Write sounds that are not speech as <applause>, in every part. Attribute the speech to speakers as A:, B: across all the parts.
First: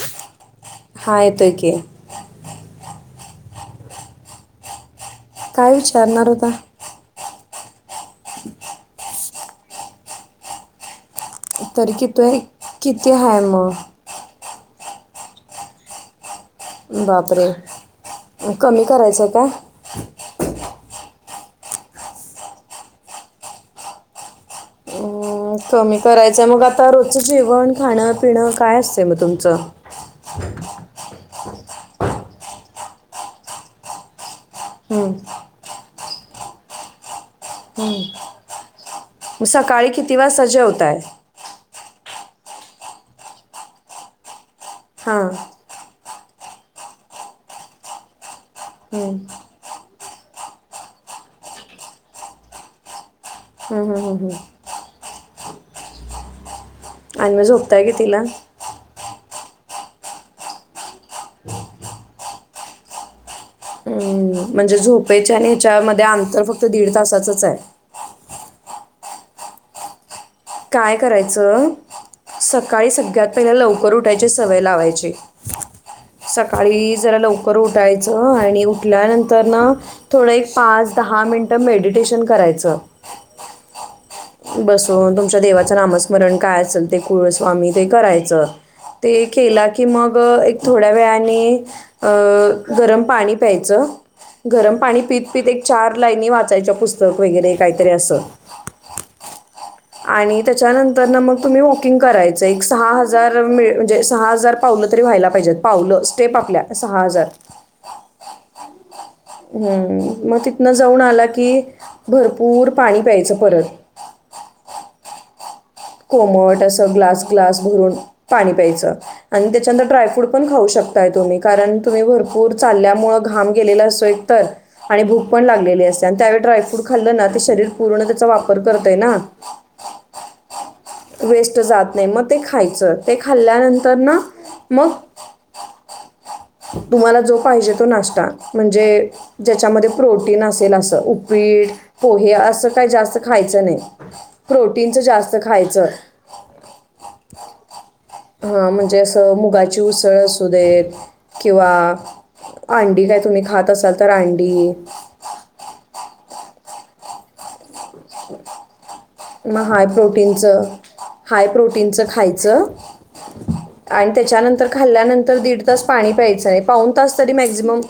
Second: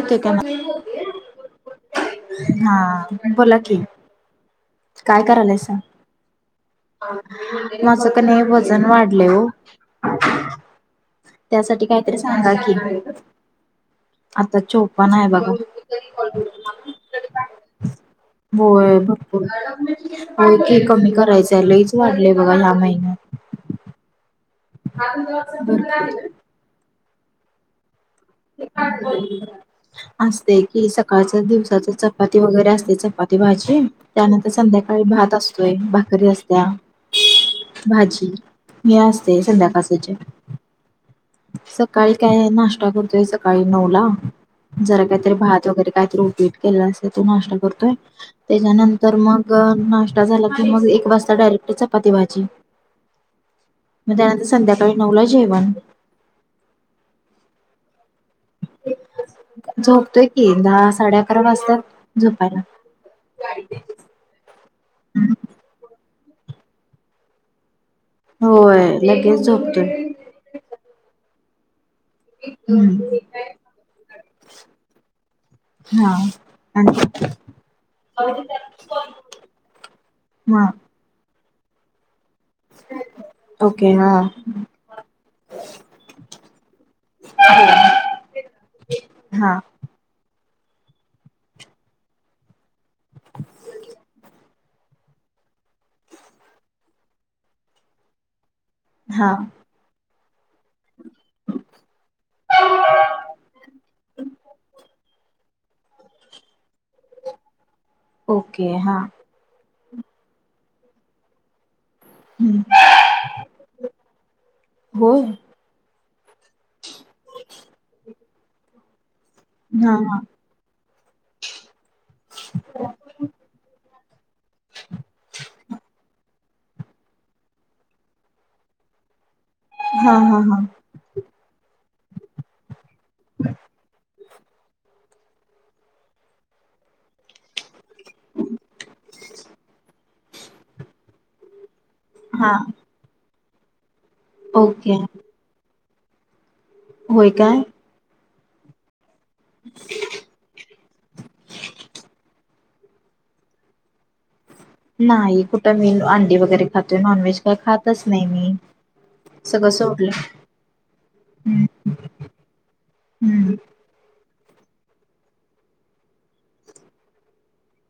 A: क
B: हा येतोय की
A: हा बोला कि. काय? करायलंय
B: काय
A: सां
B: विचारणार होता
A: माझं क नाही वजन वाढले हो. त्यासाठी
B: तरी
A: काहीतरी
B: किती आहे
A: सांगा की
B: किती आहे मग
A: आता चोपण आहे बघा.
B: बापरे! कमी करायचंय का?
A: हो <unintelligible> कमी करायचं लईचं वाढलंय बघा ह्या महिन्यात. थांब.
B: अं, कमी करायचं मग आता रोजचं जेवण खाणं पिणं काय असते मग तुमचं.
A: कालच्या दिवसाचं चपाती वगैरे असते. चपाती भाजी त्यानंतर संध्याकाळी
B: हं.
A: भात अस तोय भाकरी असत्या. भाजी हे अस ते
B: मग सकाळी
A: संध्याकासचे
B: किती वाजता जेवताय
A: सकाळी काय आहे नाश्ता करतोय. सकाळी नऊ ला जरा
B: हां
A: काहीतरी भात वगैरे काहीतरी उपीट केलं असते. तो नाश्ता करतोय. त्याच्यानंतर
B: हं.
A: मग ग नाश्ता झाला की, मग एक वाजता डायरेक्ट चपाती भाजी
B: हं, हं,
A: मग
B: हं, हं.
A: त्यानंतर संध्याकाळी नऊ ला जेवण.
B: आणि मग झोपताय किती ला?
A: झोपतोय की, दहा साडे अकरा वाजतात झोपायला.
B: हं, म्हणजे झोपेच्या आणि ह्याच्यामध्ये अंतर फक्त दीड तासाचंच आहे.
A: होय लगेच झोपतोय.
B: काय करायचं? सकाळी
A: हम्म
B: सगंळ्यात पहिले लवकर उठायची सवय लावायचे.
A: हा
B: सकाळी
A: आणि
B: जरा लवकर उठायचं आणि उठल्यानंतर ना, थोडं एक
A: हा
B: पाच दहा मिनिटं मेडिटेशन करायचं.
A: ओके हा.
B: बसून तुमच्या देवाचं नामस्मरण काय असेल ते कुळ स्वामी ते करायचं. ते
A: हा
B: केलात कि मग एक थोड्या वेळाने अ गरम पाणी प्यायचं. गरम पाणी पीत पीत एक चार लाईनी वाचायच्या पुस्तक वगैरे काहीतरी असं.
A: हा,
B: आणि त्याच्यानंतर ना मग तुम्ही वॉकिंग करायच. एक सहा हजार मि म्हणजे सहा हजार पावलं तरी व्हायला पाहिजे. पावलं स्टेप आपल्या सहा हजार
A: ओके हा.
B: हम्म, मग तिथनं जाऊन आला की
A: हम्म
B: भरपूर पाणी प्यायचं परत
A: हो.
B: कोमट असं ग्लास ग्लास भरून पाणी प्यायचं. आणि त्याच्यानंतर
A: हा हा
B: ड्रायफ्रूट पण खाऊ शकताय तुम्ही कारण तुम्ही भरपूर चालल्यामुळे घाम गेलेला असोय तर आणि भूक पण लागलेली असते. आणि त्यावेळी ड्रायफ्रूट खाल्लं ना, ते शरीर पूर्ण त्याचा वापर करतंय ना,
A: हा हा हा,
B: वेस्ट जात नाही. मग ते खायचं. ते खाल्ल्यानंतर ना, मग- तुम्हाला जो पाहिजे तो नाश्ता म्हणजे ज्याच्यामध्ये प्रोटीन असेल असं उपीड पोहे
A: हा
B: असं काही जास्त खायचं नाही.
A: ओके
B: प्रोटीनच जास्त खायचं.
A: होय काय?
B: हा म्हणजे असं मुगाची उसळ असू देत. किंवा अंडी काय तुम्ही खात असाल तर अंडी
A: नाही कुठं मी अंडी वगैरे खातो नॉनव्हेज काय खातच नाही मी
B: मग
A: सगळं
B: हाय
A: सोडलं
B: प्रोटीनचं हाय
A: हम्म
B: प्रोटीनचं खायचं.
A: हम्म
B: आणि त्याच्यानंतर खाल्ल्यानंतर दीड तास पाणी प्यायचं आहे. पाऊन तास तरी मॅक्झिमम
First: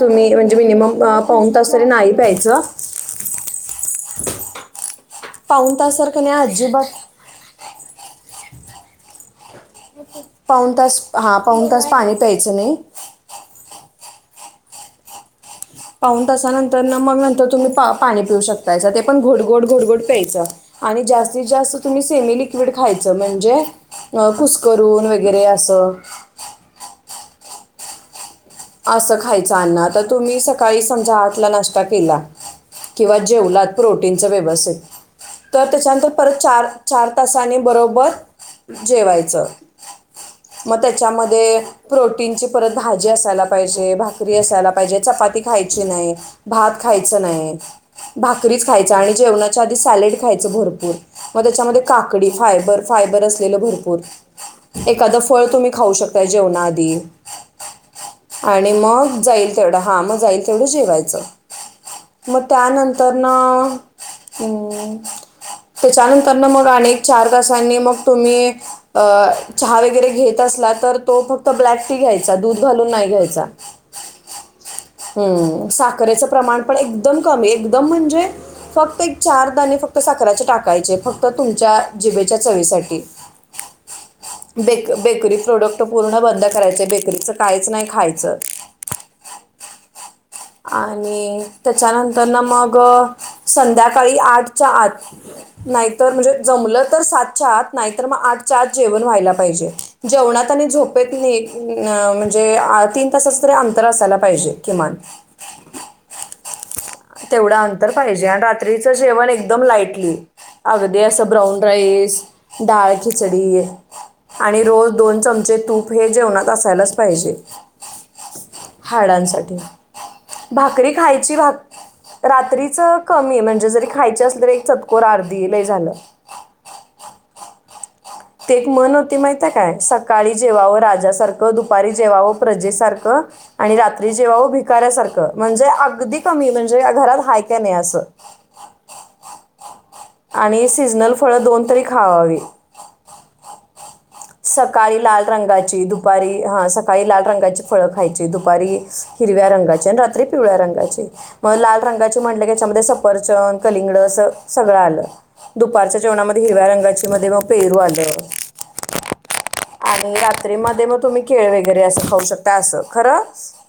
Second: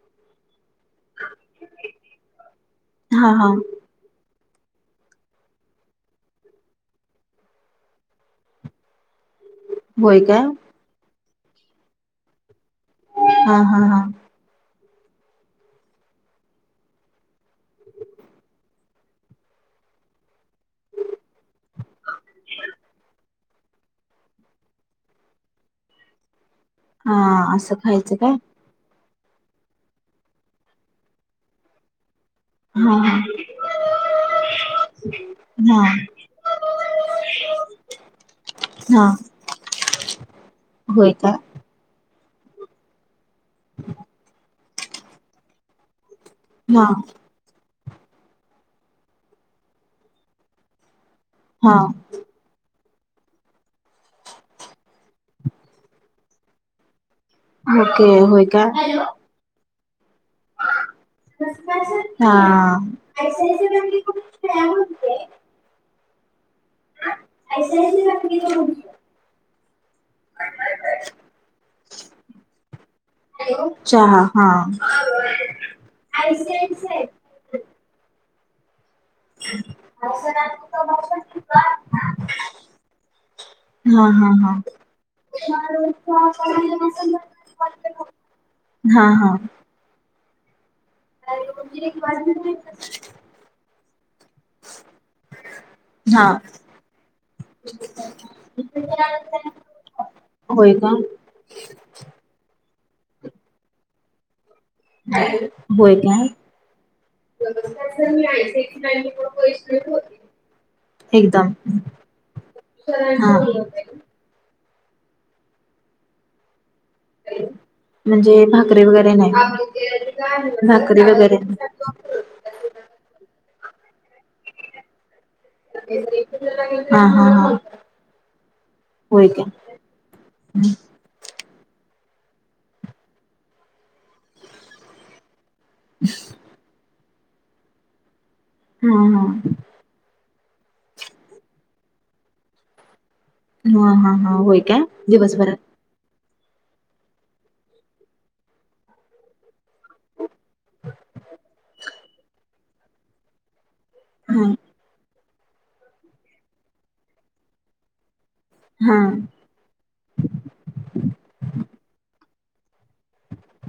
B: तुम्ही म्हणजे मिनिमम पाऊन तास तरी नाही प्यायचं.
A: हा हा.
B: पाऊण तास सर क नाही अजी बात
A: होय काय
B: पाऊन तास, हा पाऊन तास पाणी प्यायचं नाही.
A: हा हा हा.
B: पाऊन तासानंतर न मग नंतर तुम्ही पा पाणी पिऊ शकतायसा ते पण घोट -घोट घोट -घोट प्यायचं. आणि जास्तीत जास्त तुम्ही सेमी लिक्विड खायचं म्हणजे अ कुसकरून वगैरे असं
A: हा असं खायचं काय?
B: असं खायचं. अ्ना आता तुम्ही सकाळी समजा आठ ला नाश्ता केला?
A: हा
B: किंवा
A: हा
B: जेवलात प्रोटीनचं व्यवस्थित तर
A: हा
B: त्याच्यानंतर परत चार चार तासानी बरोबर
A: हा
B: जेवायचं. म
A: होय का
B: त्येच्यामध्ये प्रोटीनची परत भाजी असायला पाहिजे. भाकरी असायला पाहिजे. चपाती खायची नाही. भात
A: हा
B: खायचं नाही भाकरीच खायच आणि जेवणाच्या आधी सॅलेड खायचं भरपूर मग
A: हा
B: त्याच्यामध्ये काकडी, फायबर -फायबर असलेलं भरपूर एखादं फळ तुम्ही खाऊ शकताय जेवणा आधी
A: ओके. होय का
B: आणि मग जाईल तेवढं हा मग जाईल तेवढं जेवायचं.
A: हा.
B: हम्म त्याच्यानंतर न मग अनेक चार तासांनी मग तुम्ही अ चहा वगैरे घेत असला तर तो फक्त ब्लॅक टी घ्यायचा दूध घालून नाही घ्यायचा.
A: चहा. हा.
B: हम्म साखरेचं प्रमाण पण एकदम कमी एकदम म्हणजे फक्त चार दाणे फक्त साखराचे टाकायचे फक्त तुमच्या जिभेच्या चवीसाठी.
A: हा हा हा
B: बेक - बेकरी प्रोडक्ट पूर्ण बंद करायच. बेकरीच काहीच नाही खायचं.
A: हा हा.
B: आणि त्याच्यानंतर ना मग संध्याकाळी आठच्या आत नाहीतर
A: हा
B: म्हणजे जमलं तर सातच्या आत. नाहीतर मग आठच्या आत जेवण व्हायला पाहिजे. जेवणात आणि
A: होय का
B: झोपेत नाही न म्हणजे तीन तासच तरी अंतर असायला पाहिजे. किमान
A: होय काय?
B: तेवढं अंतर पाहिजे आणि रात्रीचं जेवण एकदम लाईटली. अगदी असं
A: एकदम
B: ब्राऊन राईस, डाळ
A: हा
B: -खिचडी - - आणि रोज दोन चमचे तूप हे जेवणात असायलाच पाहिजे
A: म्हणजे भाकरी वगैरे नाही
B: हाडांसाठी. भाकरी खायची भाक रात्रीच कमी म्हणजे जरी खायची असल तरी एक चतकोर आर्धी लय झालं.
A: हा हा हा.
B: ते एक मन होती माहिती हाय काय? सकाळी जेवावं राजासारखं. दुपारी जेवाव प्रजे सारख आणि रा त्री जेवावं भिकाऱ्यासारखं. म्हणजे अगदी कमी म्हणजे घरात हाय काय नाही असं.
A: हा हा.
B: आणि सिजनल फळं दोन तरी खावावी.
A: हा हा. होय काय
B: सकाळी लाल
A: दिवसभरात
B: रंगाची दुप दुपारी हां सकाळी लाल रंगाची फळं खायची. दुपारी हिरव्या रंगाची आणि रात्री पिवळ्या रंगाची. मग लाल रंगाची म्हटलं की याच्यामध्ये सफरचंद, कलिंगड अस
A: हा
B: सगळं आलं. दुपारच्या जेवणामध्ये हिरव्या रंगाची मध्ये मग पेरू आलं.
A: हम्
B: आणि रात्रीमध्ये मग तुम्ही केळ वगैरे असं खाऊ शकता असं खरं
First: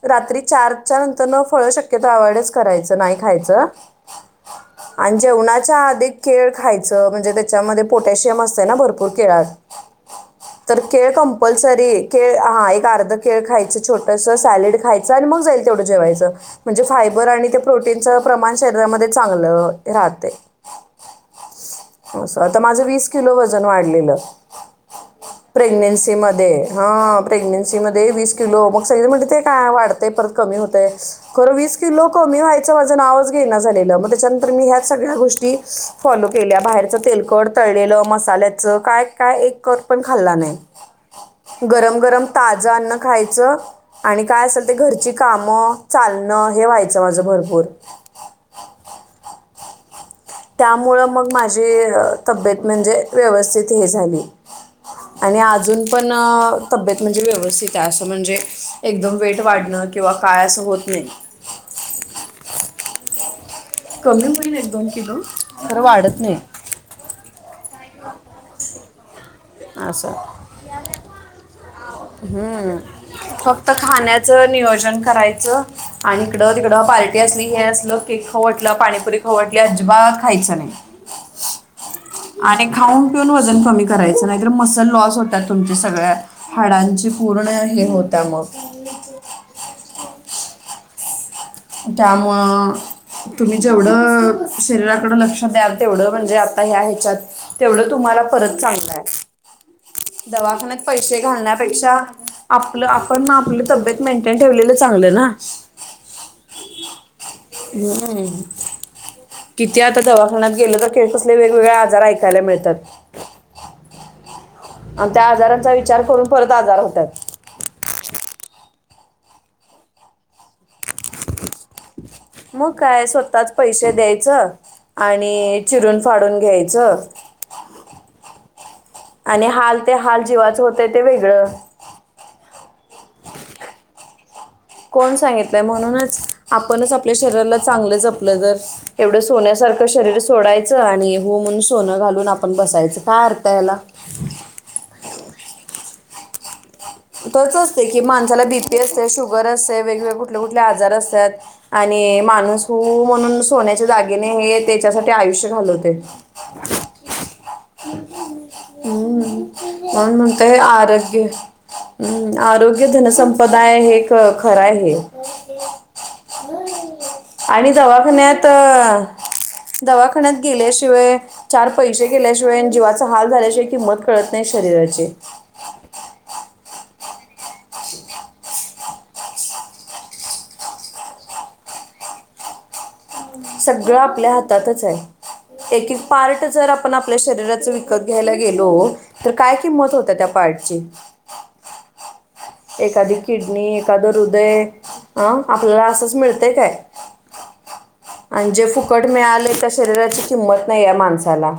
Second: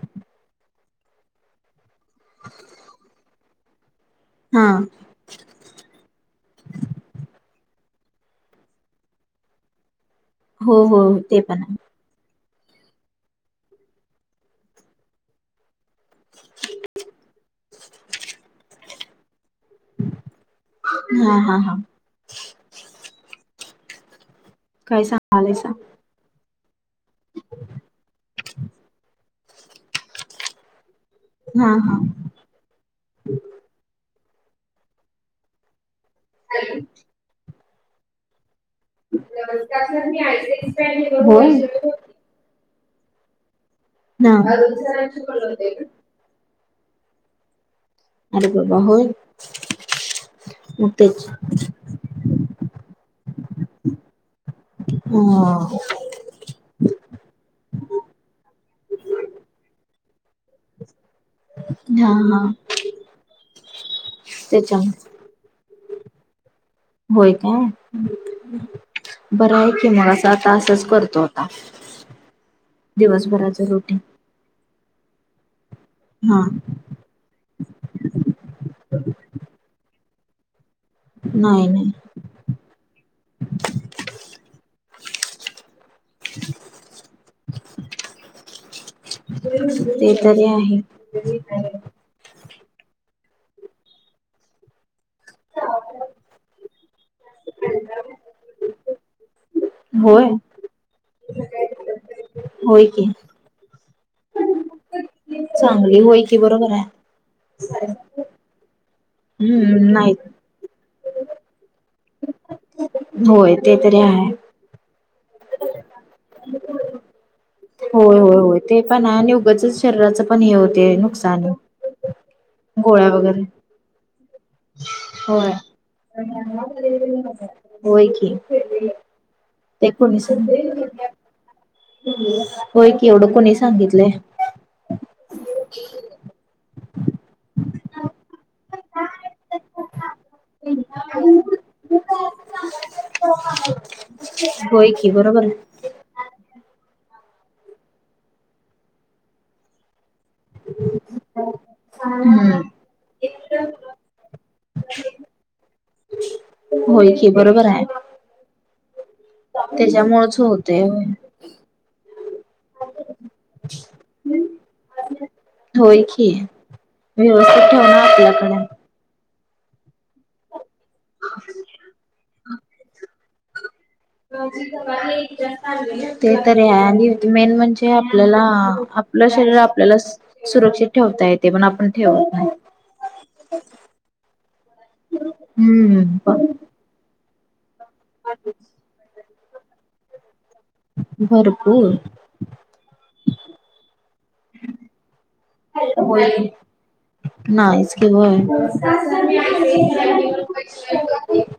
B: रात्री चार च्यानंतर न फळ शक्यता अवॉर्ड करायचं नाही खायचं.
A: हा
B: आणि जेवणाच्या आधी केळ खायचं म्हणजे त्याच्यामध्ये पोटॅशियम असतय ना भरपूर केळात.
A: हो
B: तर
A: हो
B: केळ
A: ते पण आहे
B: कंपलसरी केळ हा एक अर्ध केळ खायचं छोटस सॅलेड खायचं आणि मग जाईल तेवढं जेवायचं. म्हणजे फायबर आणि त्या प्रोटीनचं प्रमाण शरीरामध्ये चांगलं. राहतय
A: हा हा हा
B: अस आता माझं वीस किलो वजन वाढलेलं.
A: काय सांग
B: प्रेग्नस मध्ये हा प्रेग्नेन्सी मध्ये वीस किलो मग सगळे म्हणतात ते काय वाढत परत कमी होतेय. खरं
A: हा
B: वीस
A: हा
B: किलो कमी व्हायचं माझं नावच घे ना झालेलं मग त्याच्यानंतर मी ह्या सगळ्या गोष्टी फॉलो केल्या बाहेरचं तेलकड तळलेलं मसाल्याचं काय काय एक कट पण खाल्ला नाही.
A: होय
B: गरम गरम ताज अन्न खायचं. आणि
A: हा
B: काय असेल ते घरची कामं चालणं हे व्हायचं माझं भरपूर
A: आरे बाबा होय.
B: त्यामुळं मग माझी तब्येत म्हणजे व्यवस्थित हे झाली. आणि
A: हम
B: अजून पण तब्येत म्हणजे व्यवस्थित आहे असं म्हणजे एकदम वेट वाढणं किंवा काय असं होत नाही.
A: हा हा
B: कमी होईल एक दोन
A: त्याच्यामुळे
B: किलो पण वाढत नाही.
A: होय काय बरं आहे की
B: असं
A: मगं आस आता असच करतो आता. दिवसभराच रुटीन
B: च नियोजन करायच आणि
A: हा
B: इकड तिकड पा टी असली हे असलं केक खाऊ वाटलं पाणी पुरी खाऊ वाटली अजिबात खायचं नाही.
A: नाही नाही
B: आणि खाऊन पिऊन वजन कमी करायचं नाहीतर मसल लॉस होत्याल तुमच्या सगळ्या. हाडांची पूर्ण हे होत्या मग.
A: ते तरी आहे.
B: त्यामुळ तुम्ही जेवढं शरीराकड लक्ष द्याल तेवढं म्हणजे आता या ह्याच्यात तेवढं तुम्हाला परत चांगलाय.
A: होय
B: दवाखान्यात पैसे घालण्यापेक्षा आपलं
A: होय की
B: आपण आपली तब्येत मेंटेन ठेवलेलं चांगलं ना.
A: होय की बरोबर आहे.
B: हम् किती
A: हम्म
B: आता
A: नाही
B: दवाखान्यात गेले तर कसले वेगवेगळे आजार ऐकायला मिळतात.
A: होय ते तरी आहे.
B: आणि त्या आजारांचा विचार करून परत आजार होतात.
A: होय होय होय ते पण आहे आणि उगच शरीराच पण हे होतंय नुकसान.
B: मग काय
A: गोळ्या वगैरे
B: स्वतःच पैसे द्यायचं.
A: होय
B: आणि चिरून फाडून घ्यायचं
A: होय की.
B: आणि हाल ते
A: कोणी
B: हाल
A: सांग
B: जीवाच होत ते वेगळं.
A: होय की, एवढं कोणी सांगितलंय?
B: कोण सांगितलंय म्हणूनच, आपणच आपल्या शरीराला चांगलं जपलं जर एवढं सोन्यासारखं शरीर सोडायचं आणि हो म्हणून सोनं घालून आपण बसायचं. काय अर्थ याला?
A: होय की, बरोबर.
B: तसच असते की, माणसाला बीपी असते शुगर असते वेगवेग कुठले -कुठले आजार असतात आणि
A: हम्म
B: माणूस त म्हणून सोन्याच्या दागिने हे त्याच्यासाठी आयुष्य घालवते.
A: होय की, बरोबर आहे.
B: हम्म म्हणून
A: त्याच्यामुळेच
B: म्हणताोय
A: होतय होय.
B: आरोग्य <inaudible> हम्, आरोग्य धनसंपदा हे खरं आहे हे.
A: होय की व्यवस्थित
B: आणि
A: ठेवणं
B: दवाखान्यात
A: आपल्याकडे
B: दवाखान्यात गेल्याशिवाय, चार पैसे गेल्याशिवाय, जीवाचा हाल झाल्याशिवाय, किंमत कळत नाही शरीराचे.
A: ते तरी आहे. आणि मेन म्हणजे आपल्याला, आपलं शरीर आपल्याला सुरक्षित ठेवता येते. पण आपण ठेवत नाही.
B: सगळं आपल्या हातातच आहे. एक, -एक
A: हम्म
B: पार्ट जर आपण आपल्या शरीराच त घ्यायला गेलो, तर काय किंमत होत त्या पार्टची?
A: भरपूर
B: एखादी किडनी, एखादं हृदय, अं आपल्याला असंच मिळत काय?
A: ना इसक व
B: आणि जे फुकट मिळाले
A: आहे
B: त्या शरीराची किंमत नाही आहे माणसाला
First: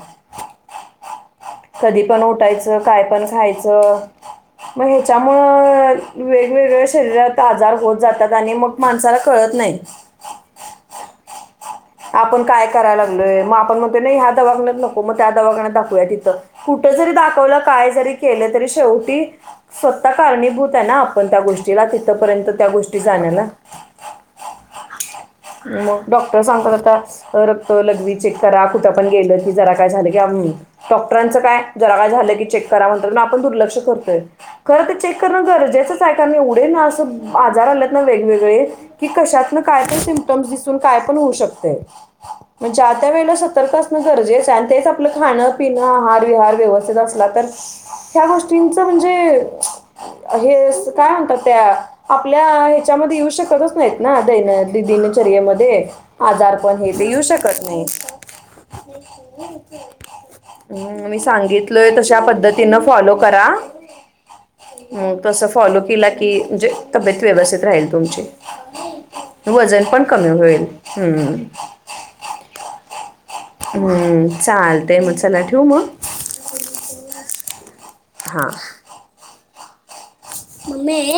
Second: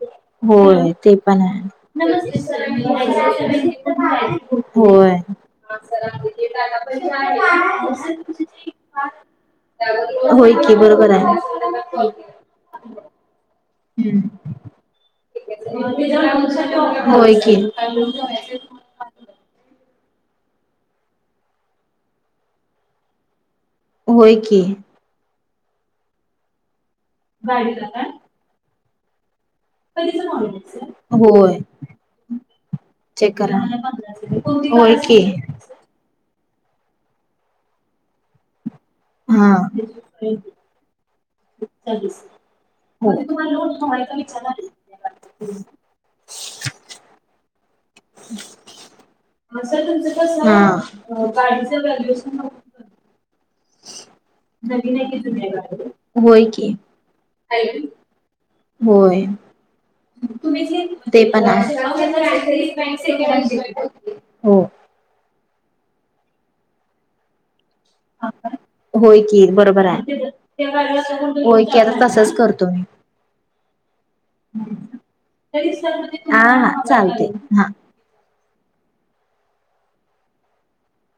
A: <inaudible> होय, ते पण आहे.
B: कधी पण
A: होय <inaudible>
B: उठायचं काय पण
A: ते
B: खायचं
A: पण
B: मग ह्याच्यामुळं वेगवेगळ्या शरीरात आजार होत जातात आणि
A: आहे
B: मग माणसाला कळत नाही
A: <inaudible> होय की, <inaudible> बरोबर आहे.
B: आपण काय कराय लागलोय, मग आपण म्हणते नाही
A: हम्म
B: ह्या दवाखान्यात नको, मग त्या दवाखान्या दाखवूया तिथं. कुठ जरी
A: होय की.
B: दाखवलं, काय जरी केलं, तरी शेवटी स्वतः कारणीभूत आहे ना आपण त्या गोष्टीला, तिथपर्यंत त्या गोष्टी जाण्याला.
A: हो की.
B: मग डॉक्टर सांगतात आता रक्त लगवी चेक करा, कुठं पण गेलं कि जरा काय झाल की, डॉक्टरांच
A: होय
B: काय जरा काय झालं की चेक करा म्हणतात. मग
A: चेक
B: आपण
A: करा.
B: दुर्लक्ष करतोय. खरं
A: होय
B: तर
A: की
B: चेक करण ज गरजेचं काय काय ना एवढे ना अस आजार आलेत ना वेगवेगळे कि,
A: हा हो.
B: कशातन
A: हा.
B: काय पण सिम्टम्सस पण काय पण होऊ शकते. ण ज्या त्या वेळेला सतर्क असणं गरजेचं आहे. आणि तेच आपलं खाणं पिणं आहार विहार व्यवस्थित असला तर ह्या गोष्टींच म्हणजे हे, काय म्हणतात त्या आपल्या त्याच्यामध्ये येऊ शकतच नाहीत ना दैन- दिनचर्येमध्ये.
A: होय
B: आजार
A: की
B: पण हे ते येऊ शकत नाही.
A: होय.
B: म् मी
A: ते पण आहे.
B: सांगितलोय तशा पद्धतीनं फॉलो करा.
A: हो.
B: तसं फॉलो केला की, म्हणजे तब्येत व्यवस्थित राहील. तुमची
A: होय की
B: वजन
A: बरोबर
B: पण
A: आहे.
B: कमी होईल. हम्म.
A: होय की आता तसच करतो मी.
B: हम्म, चाल ते मग चला ठेवू मग?
A: हा हा चालते. हा
B: हां. मम्मी